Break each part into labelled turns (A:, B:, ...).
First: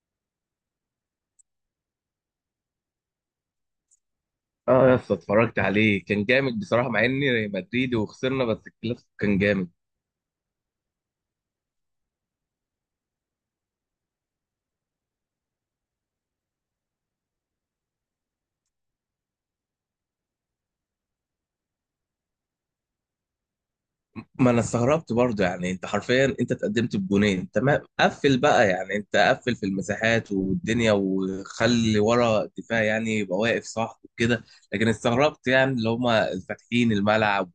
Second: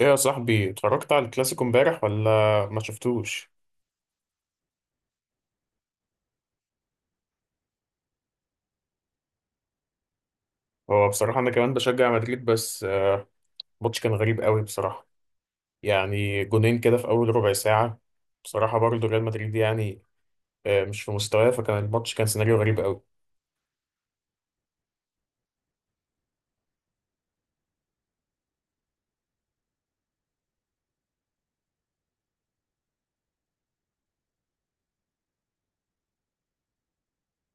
A: ايه يا صاحبي، اتفرجت على الكلاسيكو امبارح ولا ما شفتوش؟
B: اه يا اسطى اتفرجت عليه، كان جامد بصراحه مع اني مدريدي وخسرنا، بس الكلاسيكو كان جامد.
A: هو بصراحة انا كمان بشجع مدريد، بس الماتش كان غريب قوي بصراحة. يعني جونين كده في اول ربع ساعة. بصراحة برضو ريال مدريد يعني مش في مستواه، فكان الماتش كان سيناريو غريب قوي.
B: ما انا استغربت برضه، يعني انت حرفيا انت اتقدمت بجونين، تمام، قفل بقى، يعني انت قفل في المساحات والدنيا وخلي ورا الدفاع، يعني يبقى واقف صح وكده. لكن استغربت يعني اللي هم فاتحين الملعب،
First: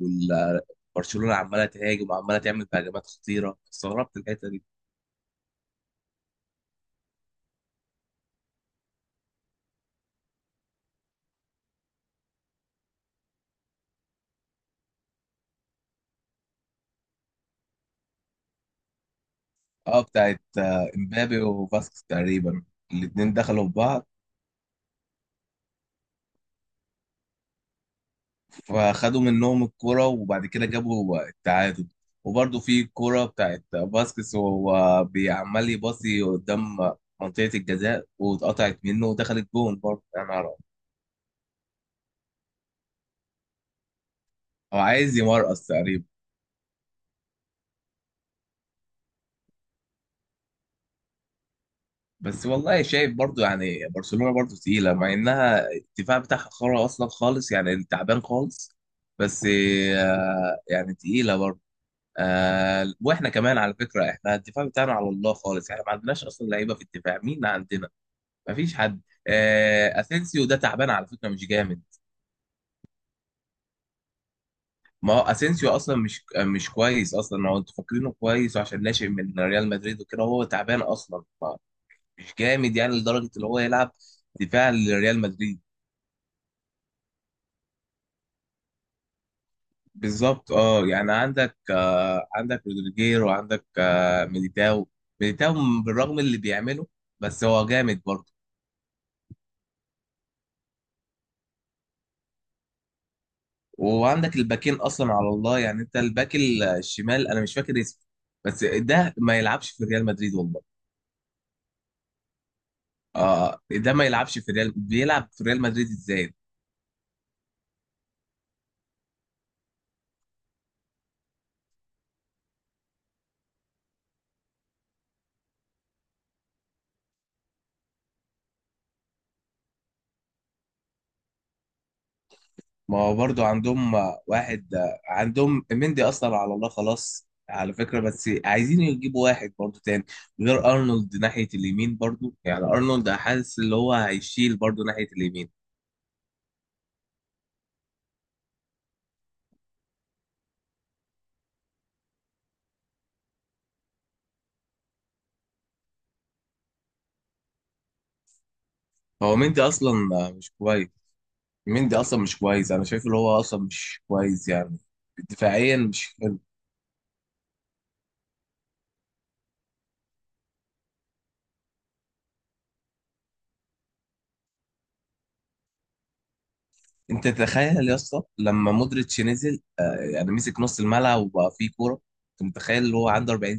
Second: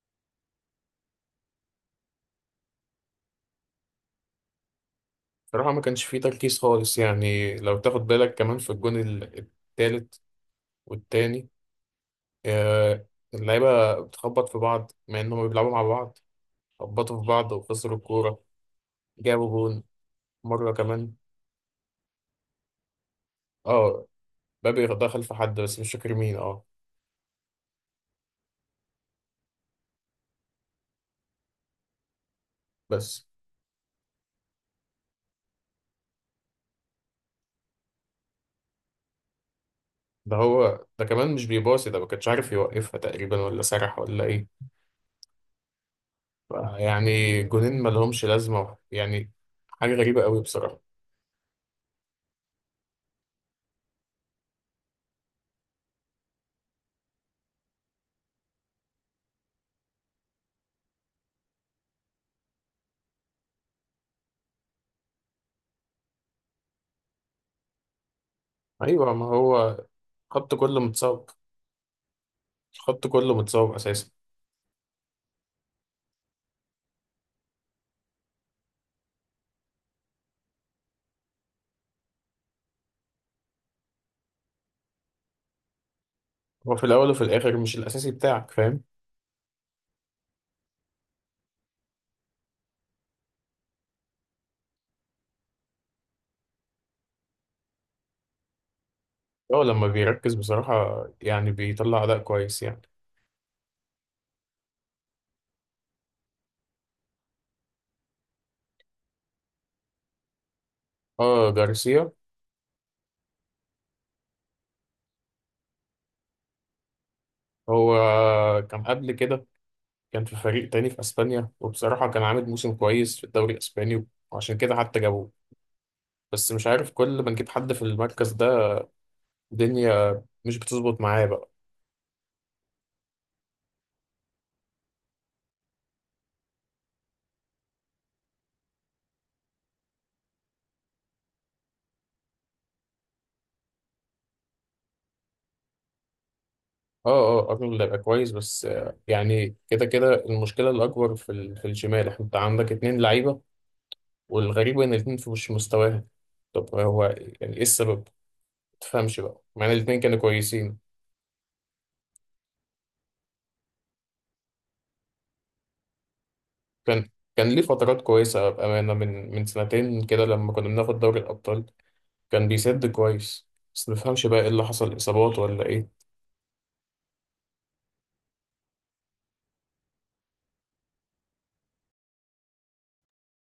B: وبرشلونه عماله تهاجم وعماله تعمل هجمات خطيره، استغربت الحته دي.
A: بصراحة ما كانش فيه تركيز خالص. يعني لو تاخد بالك كمان في الجون التالت والتاني. آه، اللعيبة بتخبط في بعض مع انهم بيلعبوا مع بعض. خبطوا في بعض وخسروا الكورة، جابوا جون
B: اه بتاعت
A: مرة كمان.
B: امبابي وفاسكس تقريبا. الاتنين دخلوا في
A: اه،
B: بعض،
A: مبابي دخل في حد بس مش فاكر مين. اه
B: فخدوا منهم الكرة، وبعد كده جابوا التعادل. وبرضه في
A: بس
B: الكرة بتاعت باسكس وهو بيعمل يباصي قدام منطقة الجزاء، واتقطعت منه ودخلت جون برضه يعني.
A: ده، هو ده كمان مش بيباصي، ده ما كانش عارف يوقفها تقريبا، ولا سرح ولا ايه.
B: هو عايز يمرقص تقريبا.
A: يعني جونين ما لهمش لازمه يعني، حاجه غريبه قوي بصراحه.
B: بس والله شايف برضه يعني برشلونة برضه تقيلة، مع إنها الدفاع بتاعها خرا أصلا خالص، يعني تعبان خالص، بس يعني تقيلة برضه. واحنا كمان على فكرة، احنا الدفاع بتاعنا على الله خالص، يعني ما عندناش أصلا لعيبة في الدفاع. مين عندنا؟ مفيش حد.
A: ايوه، ما هو
B: اسينسيو
A: خط
B: ده
A: كله
B: تعبان على
A: متصاب،
B: فكره، مش جامد.
A: الخط كله متصاب اساسا.
B: ما هو اسينسيو اصلا مش كويس اصلا، هو انتوا فاكرينه كويس عشان ناشئ من ريال مدريد وكده، هو تعبان اصلا. مش جامد، يعني لدرجه اللي هو يلعب دفاع لريال مدريد.
A: هو في الاول وفي الاخر مش الاساسي بتاعك، فاهم.
B: بالظبط. اه يعني عندك آه عندك رودريجير، وعندك آه ميليتاو بالرغم اللي بيعمله بس هو جامد برضه.
A: هو لما بيركز بصراحه يعني بيطلع اداء كويس يعني.
B: وعندك الباكين اصلا على الله يعني. انت الباك الشمال انا مش فاكر اسمه، بس ده ما يلعبش في ريال مدريد والله.
A: اه جارسيا،
B: اه، ده ما يلعبش في ريال، بيلعب في ريال مدريد ازاي؟
A: هو كان قبل كده، كان في فريق تاني في اسبانيا، وبصراحه كان عامل موسم كويس في الدوري الاسباني، وعشان كده حتى جابوه. بس مش عارف، كل ما نجيب حد في المركز ده الدنيا مش بتظبط معاه بقى.
B: ما هو برضو عندهم واحد، عندهم مندي، اثر على الله خلاص على فكرة، بس عايزين يجيبوا واحد برضو تاني غير ارنولد ناحية اليمين. برضو يعني ارنولد حاسس اللي هو هيشيل برضو ناحية اليمين.
A: اه اه، ارنولد هيبقى كويس، بس يعني كده كده المشكله الاكبر في في الشمال، احنا انت عندك اتنين لعيبه، والغريب ان الاتنين في مش مستواهم. طب هو يعني ايه السبب؟ ما تفهمش
B: هو
A: بقى
B: مندي
A: مع ان
B: اصلا
A: الاتنين كانوا
B: مش
A: كويسين.
B: كويس. مندي اصلا مش كويس، انا شايف اللي هو اصلا مش كويس يعني، دفاعيا مش حلو.
A: كان كان ليه فترات كويسة بأمانة، من سنتين كده لما كنا بناخد دوري الأبطال، كان بيسد كويس. بس مفهمش بقى ايه اللي حصل، اصابات ولا ايه.
B: انت تخيل يا اسطى لما مودريتش نزل، يعني مسك نص الملعب وبقى فيه كورة. انت متخيل اللي هو عنده 40؟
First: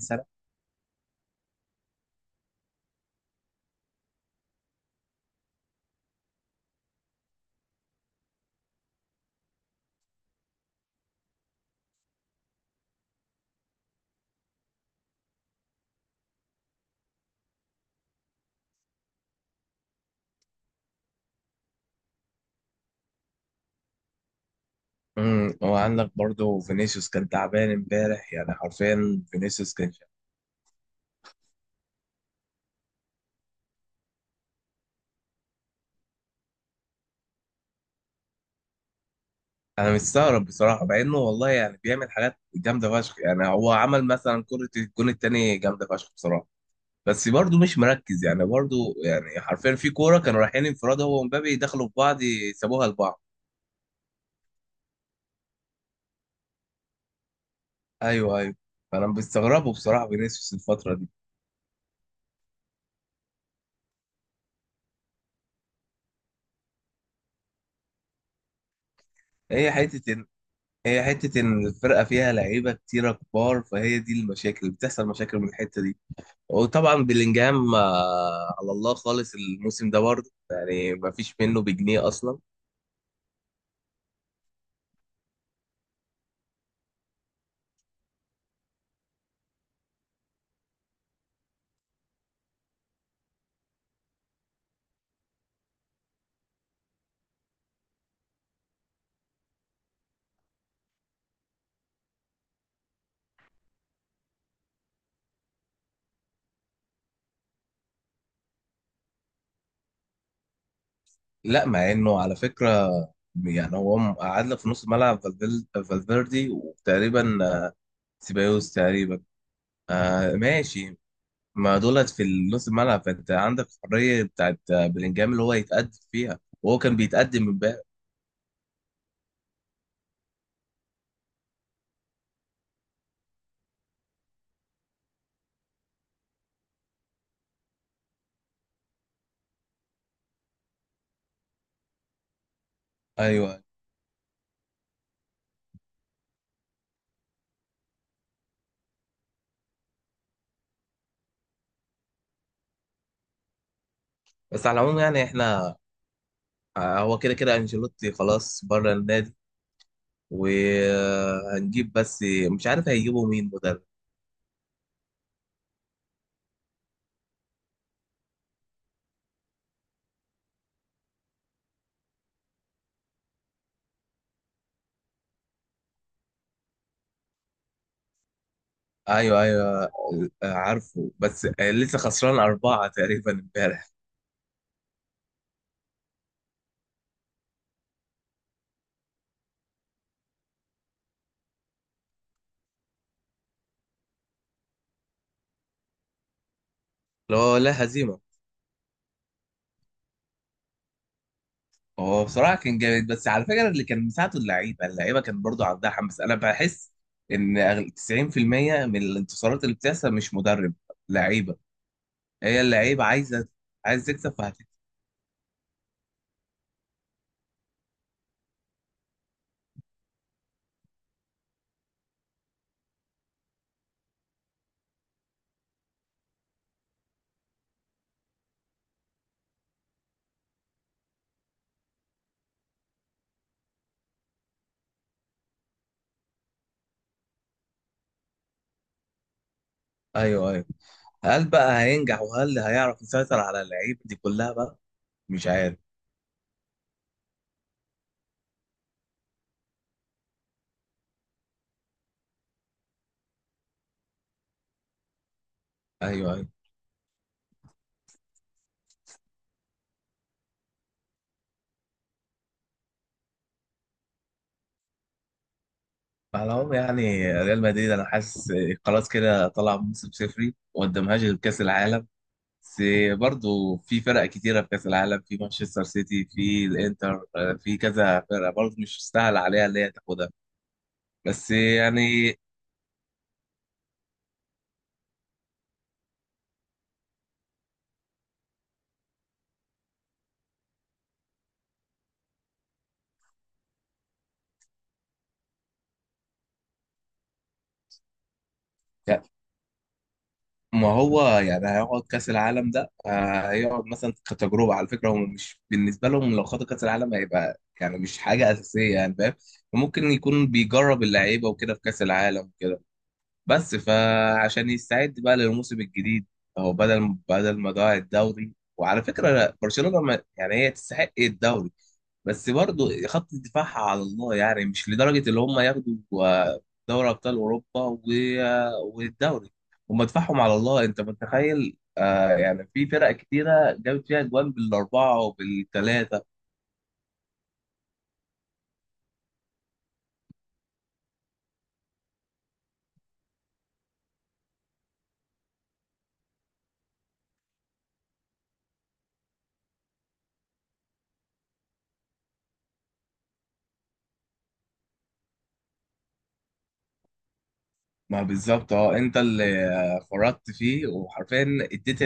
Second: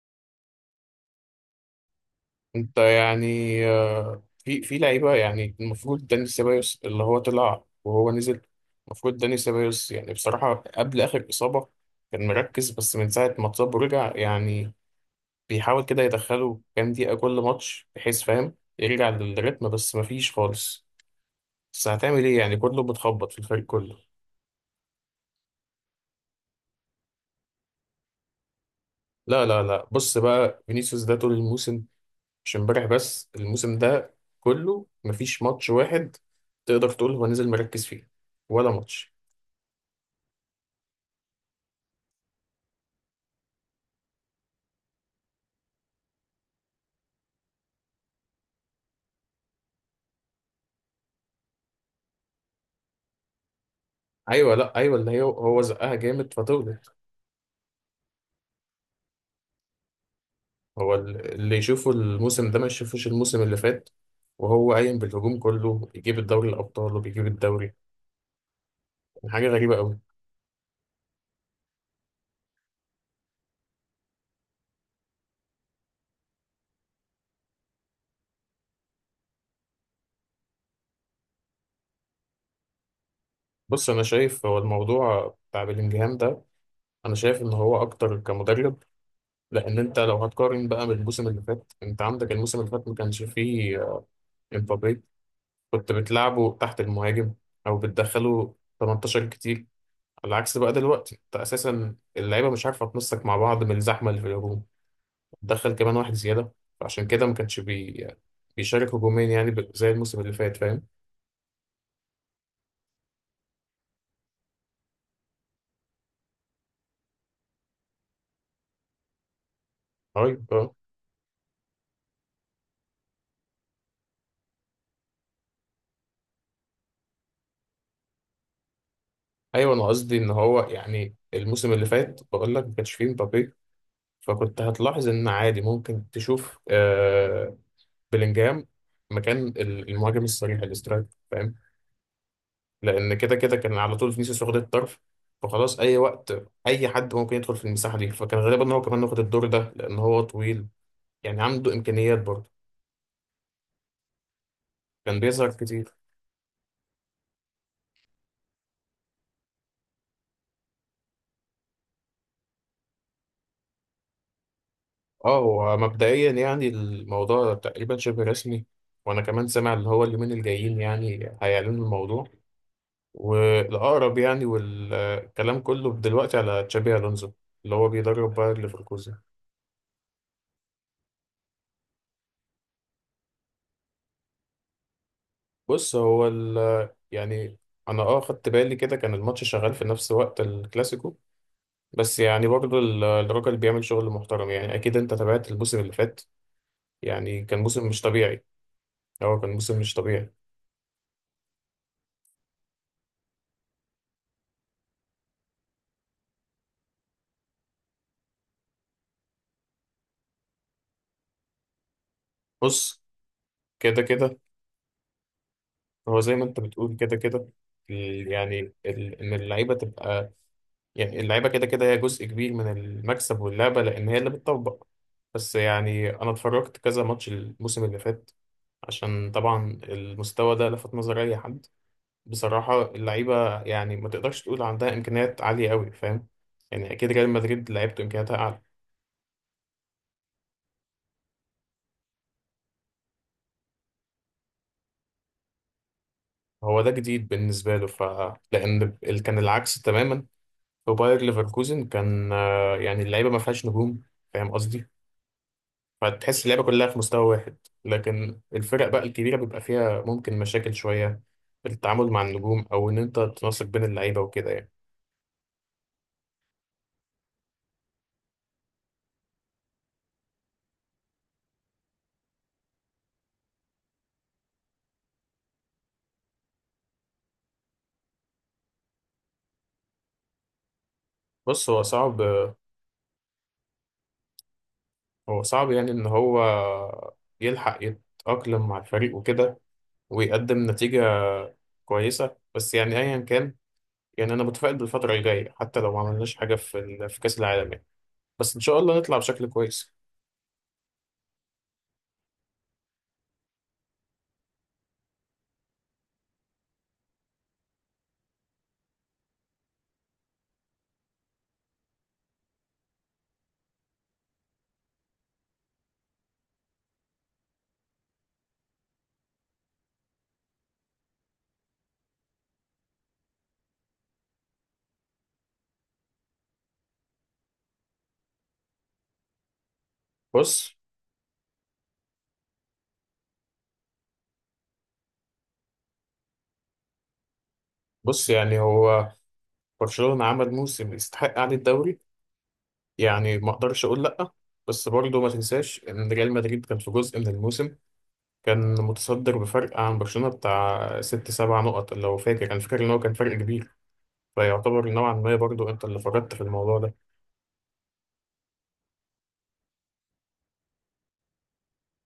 A: انت يعني في لعيبه، يعني المفروض داني سيبايوس اللي هو طلع وهو نزل. المفروض داني سيبايوس يعني بصراحه قبل اخر اصابه كان مركز، بس من ساعه ما اتصاب ورجع يعني بيحاول كده يدخله كام دقيقه كل ماتش، بحيث، فاهم، يرجع للريتم، بس مفيش خالص. بس هتعمل ايه، يعني كله بتخبط في الفريق كله.
B: وعندك برضو فينيسيوس كان تعبان امبارح، يعني حرفيا
A: لا لا
B: فينيسيوس
A: لا،
B: كان
A: بص بقى فينيسيوس ده طول الموسم، مش امبارح بس، الموسم ده كله مفيش ماتش واحد تقدر تقول هو نزل مركز فيه، ولا ماتش.
B: انا مستغرب بصراحه، مع انه والله يعني بيعمل حاجات جامده فشخ، يعني هو عمل مثلا كره الجون التاني جامده فشخ بصراحه، بس برضو مش مركز يعني برضو. يعني حرفيا في كوره كانوا رايحين انفراد، هو ومبابي دخلوا في بعض، سابوها لبعض.
A: ايوه، لا ايوه، اللي هي هو زقها جامد فتولد.
B: ايوه، ايوه. فانا بستغربه بصراحه فينيسيوس
A: هو
B: الفتره دي.
A: اللي يشوفه الموسم ده ما يشوفوش الموسم اللي فات، وهو قايم بالهجوم كله، بيجيب الدوري الابطال وبيجيب الدوري. يعني حاجه
B: هي
A: غريبه قوي.
B: حته ان هي حته ان الفرقه فيها لعيبه كتيره كبار، فهي دي، المشاكل بتحصل مشاكل من الحته دي. وطبعا بلينجهام على الله خالص الموسم ده برضه، يعني ما فيش منه بجنيه اصلا.
A: بص، انا شايف هو الموضوع بتاع بلينجهام ده، انا شايف ان هو اكتر كمدرب. لان انت لو هتقارن بقى بالموسم اللي فات، انت عندك الموسم اللي فات ما كانش فيه امبابي. كنت بتلعبه تحت المهاجم او بتدخله 18 كتير. على عكس بقى دلوقتي، انت اساسا اللعيبه مش عارفه تنسق مع بعض من الزحمه اللي في الهجوم، تدخل كمان واحد زياده. فعشان كده ما كانش بيشارك هجومين، يعني زي الموسم اللي فات، فاهم.
B: لا مع انه على فكره، يعني هو قعدنا في نص ملعب فالفيردي، وتقريبا سيبايوس تقريبا. آه
A: ايوه آه.
B: ماشي. ما دولت في نص الملعب، فانت عندك حريه بتاعت بلينجهام اللي هو يتقدم فيها، وهو كان بيتقدم من بقى.
A: ايوه انا قصدي ان هو يعني الموسم اللي فات، بقول لك ما كانش فيه مبابي، فكنت هتلاحظ ان عادي ممكن تشوف آه بلينجهام مكان المهاجم الصريح الاسترايك، فاهم؟ لان كده كده
B: ايوه،
A: كان على طول فينيسيوس واخد الطرف، فخلاص اي وقت اي حد ممكن يدخل في المساحه دي، فكان غالبا ان هو كمان واخد الدور ده لان هو طويل يعني عنده امكانيات برضه،
B: بس على العموم
A: كان
B: يعني
A: بيظهر
B: احنا
A: كتير.
B: هو كده كده انشيلوتي خلاص بره النادي، وهنجيب بس مش عارف هيجيبوا مين مدرب.
A: اه هو مبدئيا يعني الموضوع تقريبا شبه رسمي، وانا كمان سامع ان هو اليومين الجايين يعني هيعلنوا الموضوع، والاقرب يعني والكلام كله دلوقتي على تشابي الونزو اللي هو بيدرب باير ليفركوزن.
B: ايوه ايوه. عارفه، بس لسه خسران اربعه تقريبا امبارح.
A: بص هو يعني انا اه خدت بالي كده، كان الماتش شغال في نفس وقت الكلاسيكو، بس يعني برضه الراجل بيعمل شغل محترم يعني. اكيد انت تابعت الموسم اللي فات، يعني كان
B: لا لا،
A: موسم مش
B: هزيمه.
A: طبيعي. هو كان موسم مش طبيعي.
B: هو بصراحه كان جامد، بس على فكره اللي كان مساعده اللعيبه، كان برضو عندها حماس. انا بحس ان 90% من الانتصارات اللي بتحصل مش مدرب، لعيبه. هي
A: بص
B: اللعيبه عايزه
A: كده
B: عايز تكسب
A: كده،
B: فهتكسب.
A: هو زي ما انت بتقول كده كده يعني ان اللعيبه تبقى، يعني اللعيبه كده كده هي جزء كبير من المكسب واللعبه، لان هي اللي بتطبق. بس يعني انا اتفرجت كذا ماتش الموسم اللي فات عشان طبعا المستوى ده لفت نظر اي حد. بصراحة اللعيبة يعني ما تقدرش تقول عندها إمكانيات عالية أوي، فاهم. يعني أكيد ريال مدريد لعيبته إمكانياتها أعلى.
B: ايوه ايوه. هل بقى هينجح، وهل هيعرف يسيطر على اللعيبه دي كلها بقى؟ مش عارف.
A: هو ده جديد بالنسبة له ف، لأن كان العكس تماما في باير ليفركوزن، كان يعني اللعيبة ما فيهاش نجوم، فاهم قصدي،
B: ايوه
A: فتحس
B: ايوه.
A: اللعيبة كلها في مستوى واحد. لكن الفرق بقى الكبيرة بيبقى فيها ممكن مشاكل شوية في التعامل مع النجوم، أو إن أنت تنسق بين اللعيبة وكده يعني.
B: على العموم يعني ريال مدريد انا حاسس خلاص كده طلع موسم صفري، وما قدامهاش غير كاس العالم. بس برضه في فرق كتيره في كاس العالم، في مانشستر سيتي، في الانتر، في كذا فرقه برضه مش سهل عليها اللي هي تاخدها بس
A: بص هو صعب،
B: يعني.
A: هو صعب يعني إن هو يلحق يتأقلم مع الفريق وكده ويقدم نتيجة كويسة، بس يعني أيا كان، يعني أنا متفائل بالفترة الجاية حتى لو ما عملناش حاجة في في كأس العالم يعني، بس إن شاء الله نطلع بشكل كويس.
B: ما هو يعني هيقعد كاس العالم ده، هيقعد مثلا كتجربه. على فكره هم مش بالنسبه لهم لو خدوا كاس العالم هيبقى يعني مش حاجه اساسيه، يعني فاهم. ممكن يكون بيجرب اللعيبه وكده في كاس العالم، بس فعشان يستعد بقى للموسم الجديد، هو بدل ما ضاع الدوري، وعلى فكره برشلونه يعني هي تستحق الدوري، بس برضه خط دفاعها على الله، يعني مش لدرجه اللي هم ياخدوا آه، دوري ابطال اوروبا والدوري. هم دفاعهم على
A: بص
B: الله، انت متخيل آه يعني في فرق كتيره جابت فيها اجوان بالاربعه وبالثلاثه.
A: بص يعني هو برشلونة عمل موسم يستحق قعدة الدوري، يعني ما أقدرش أقول لأ. بس برضه ما تنساش إن ريال مدريد كان في جزء من الموسم كان متصدر بفرق عن برشلونة بتاع ست سبع نقط، لو فاكر، أنا فاكر إن هو كان فرق كبير، فيعتبر نوعا ما برضه أنت اللي فرطت في الموضوع ده.
B: ما بالظبط اه، انت اللي فرطت فيه، وحرفيا اديت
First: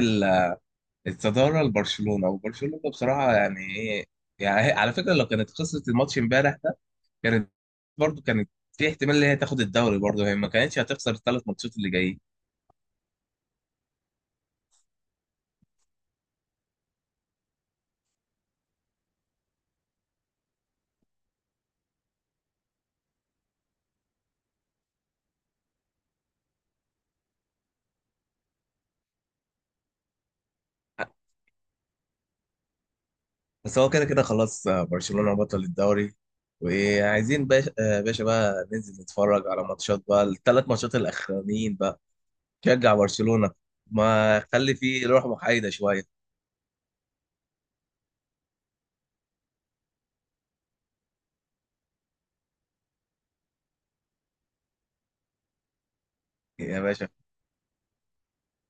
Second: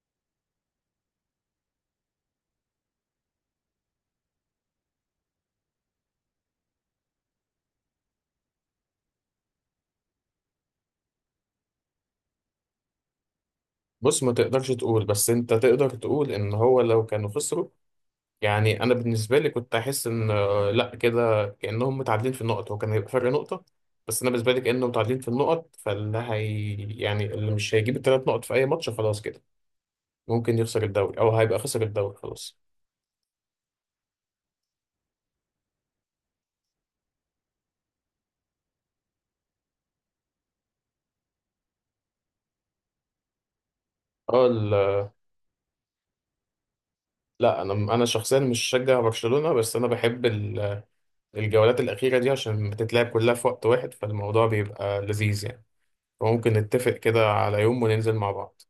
B: الصدارة لبرشلونة. وبرشلونة بصراحة يعني ايه يعني، على فكرة لو كانت خسرت الماتش امبارح ده، كانت برضو كانت في احتمال ان هي تاخد الدوري برضو، هي ما كانتش هتخسر الثلاث ماتشات اللي جايين.
A: بص ما تقدرش تقول، بس انت تقدر تقول ان هو لو كانوا خسروا، يعني انا بالنسبه لي كنت احس ان لا كده كانهم متعادلين في النقط، هو كان هيبقى فرق نقطه، بس انا بالنسبه لي كانهم متعادلين في النقط، فاللي هي يعني اللي مش هيجيب الثلاث نقط في اي ماتش خلاص كده ممكن يخسر الدوري، او هيبقى خسر الدوري خلاص.
B: بس هو كده كده خلاص برشلونة بطل الدوري، وعايزين باشا، باشا بقى ننزل نتفرج على ماتشات بقى، الثلاث ماتشات الاخرانيين بقى. شجع برشلونة، ما
A: اه
B: خلي فيه روح محايدة شوية
A: لا انا شخصيا مش شجع برشلونه، بس انا بحب الجولات الاخيره دي عشان بتتلعب كلها في وقت واحد، فالموضوع بيبقى لذيذ يعني، فممكن
B: يا
A: نتفق
B: باشا.
A: كده على يوم وننزل مع بعض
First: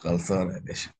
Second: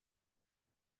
B: خلصانة يا باشا.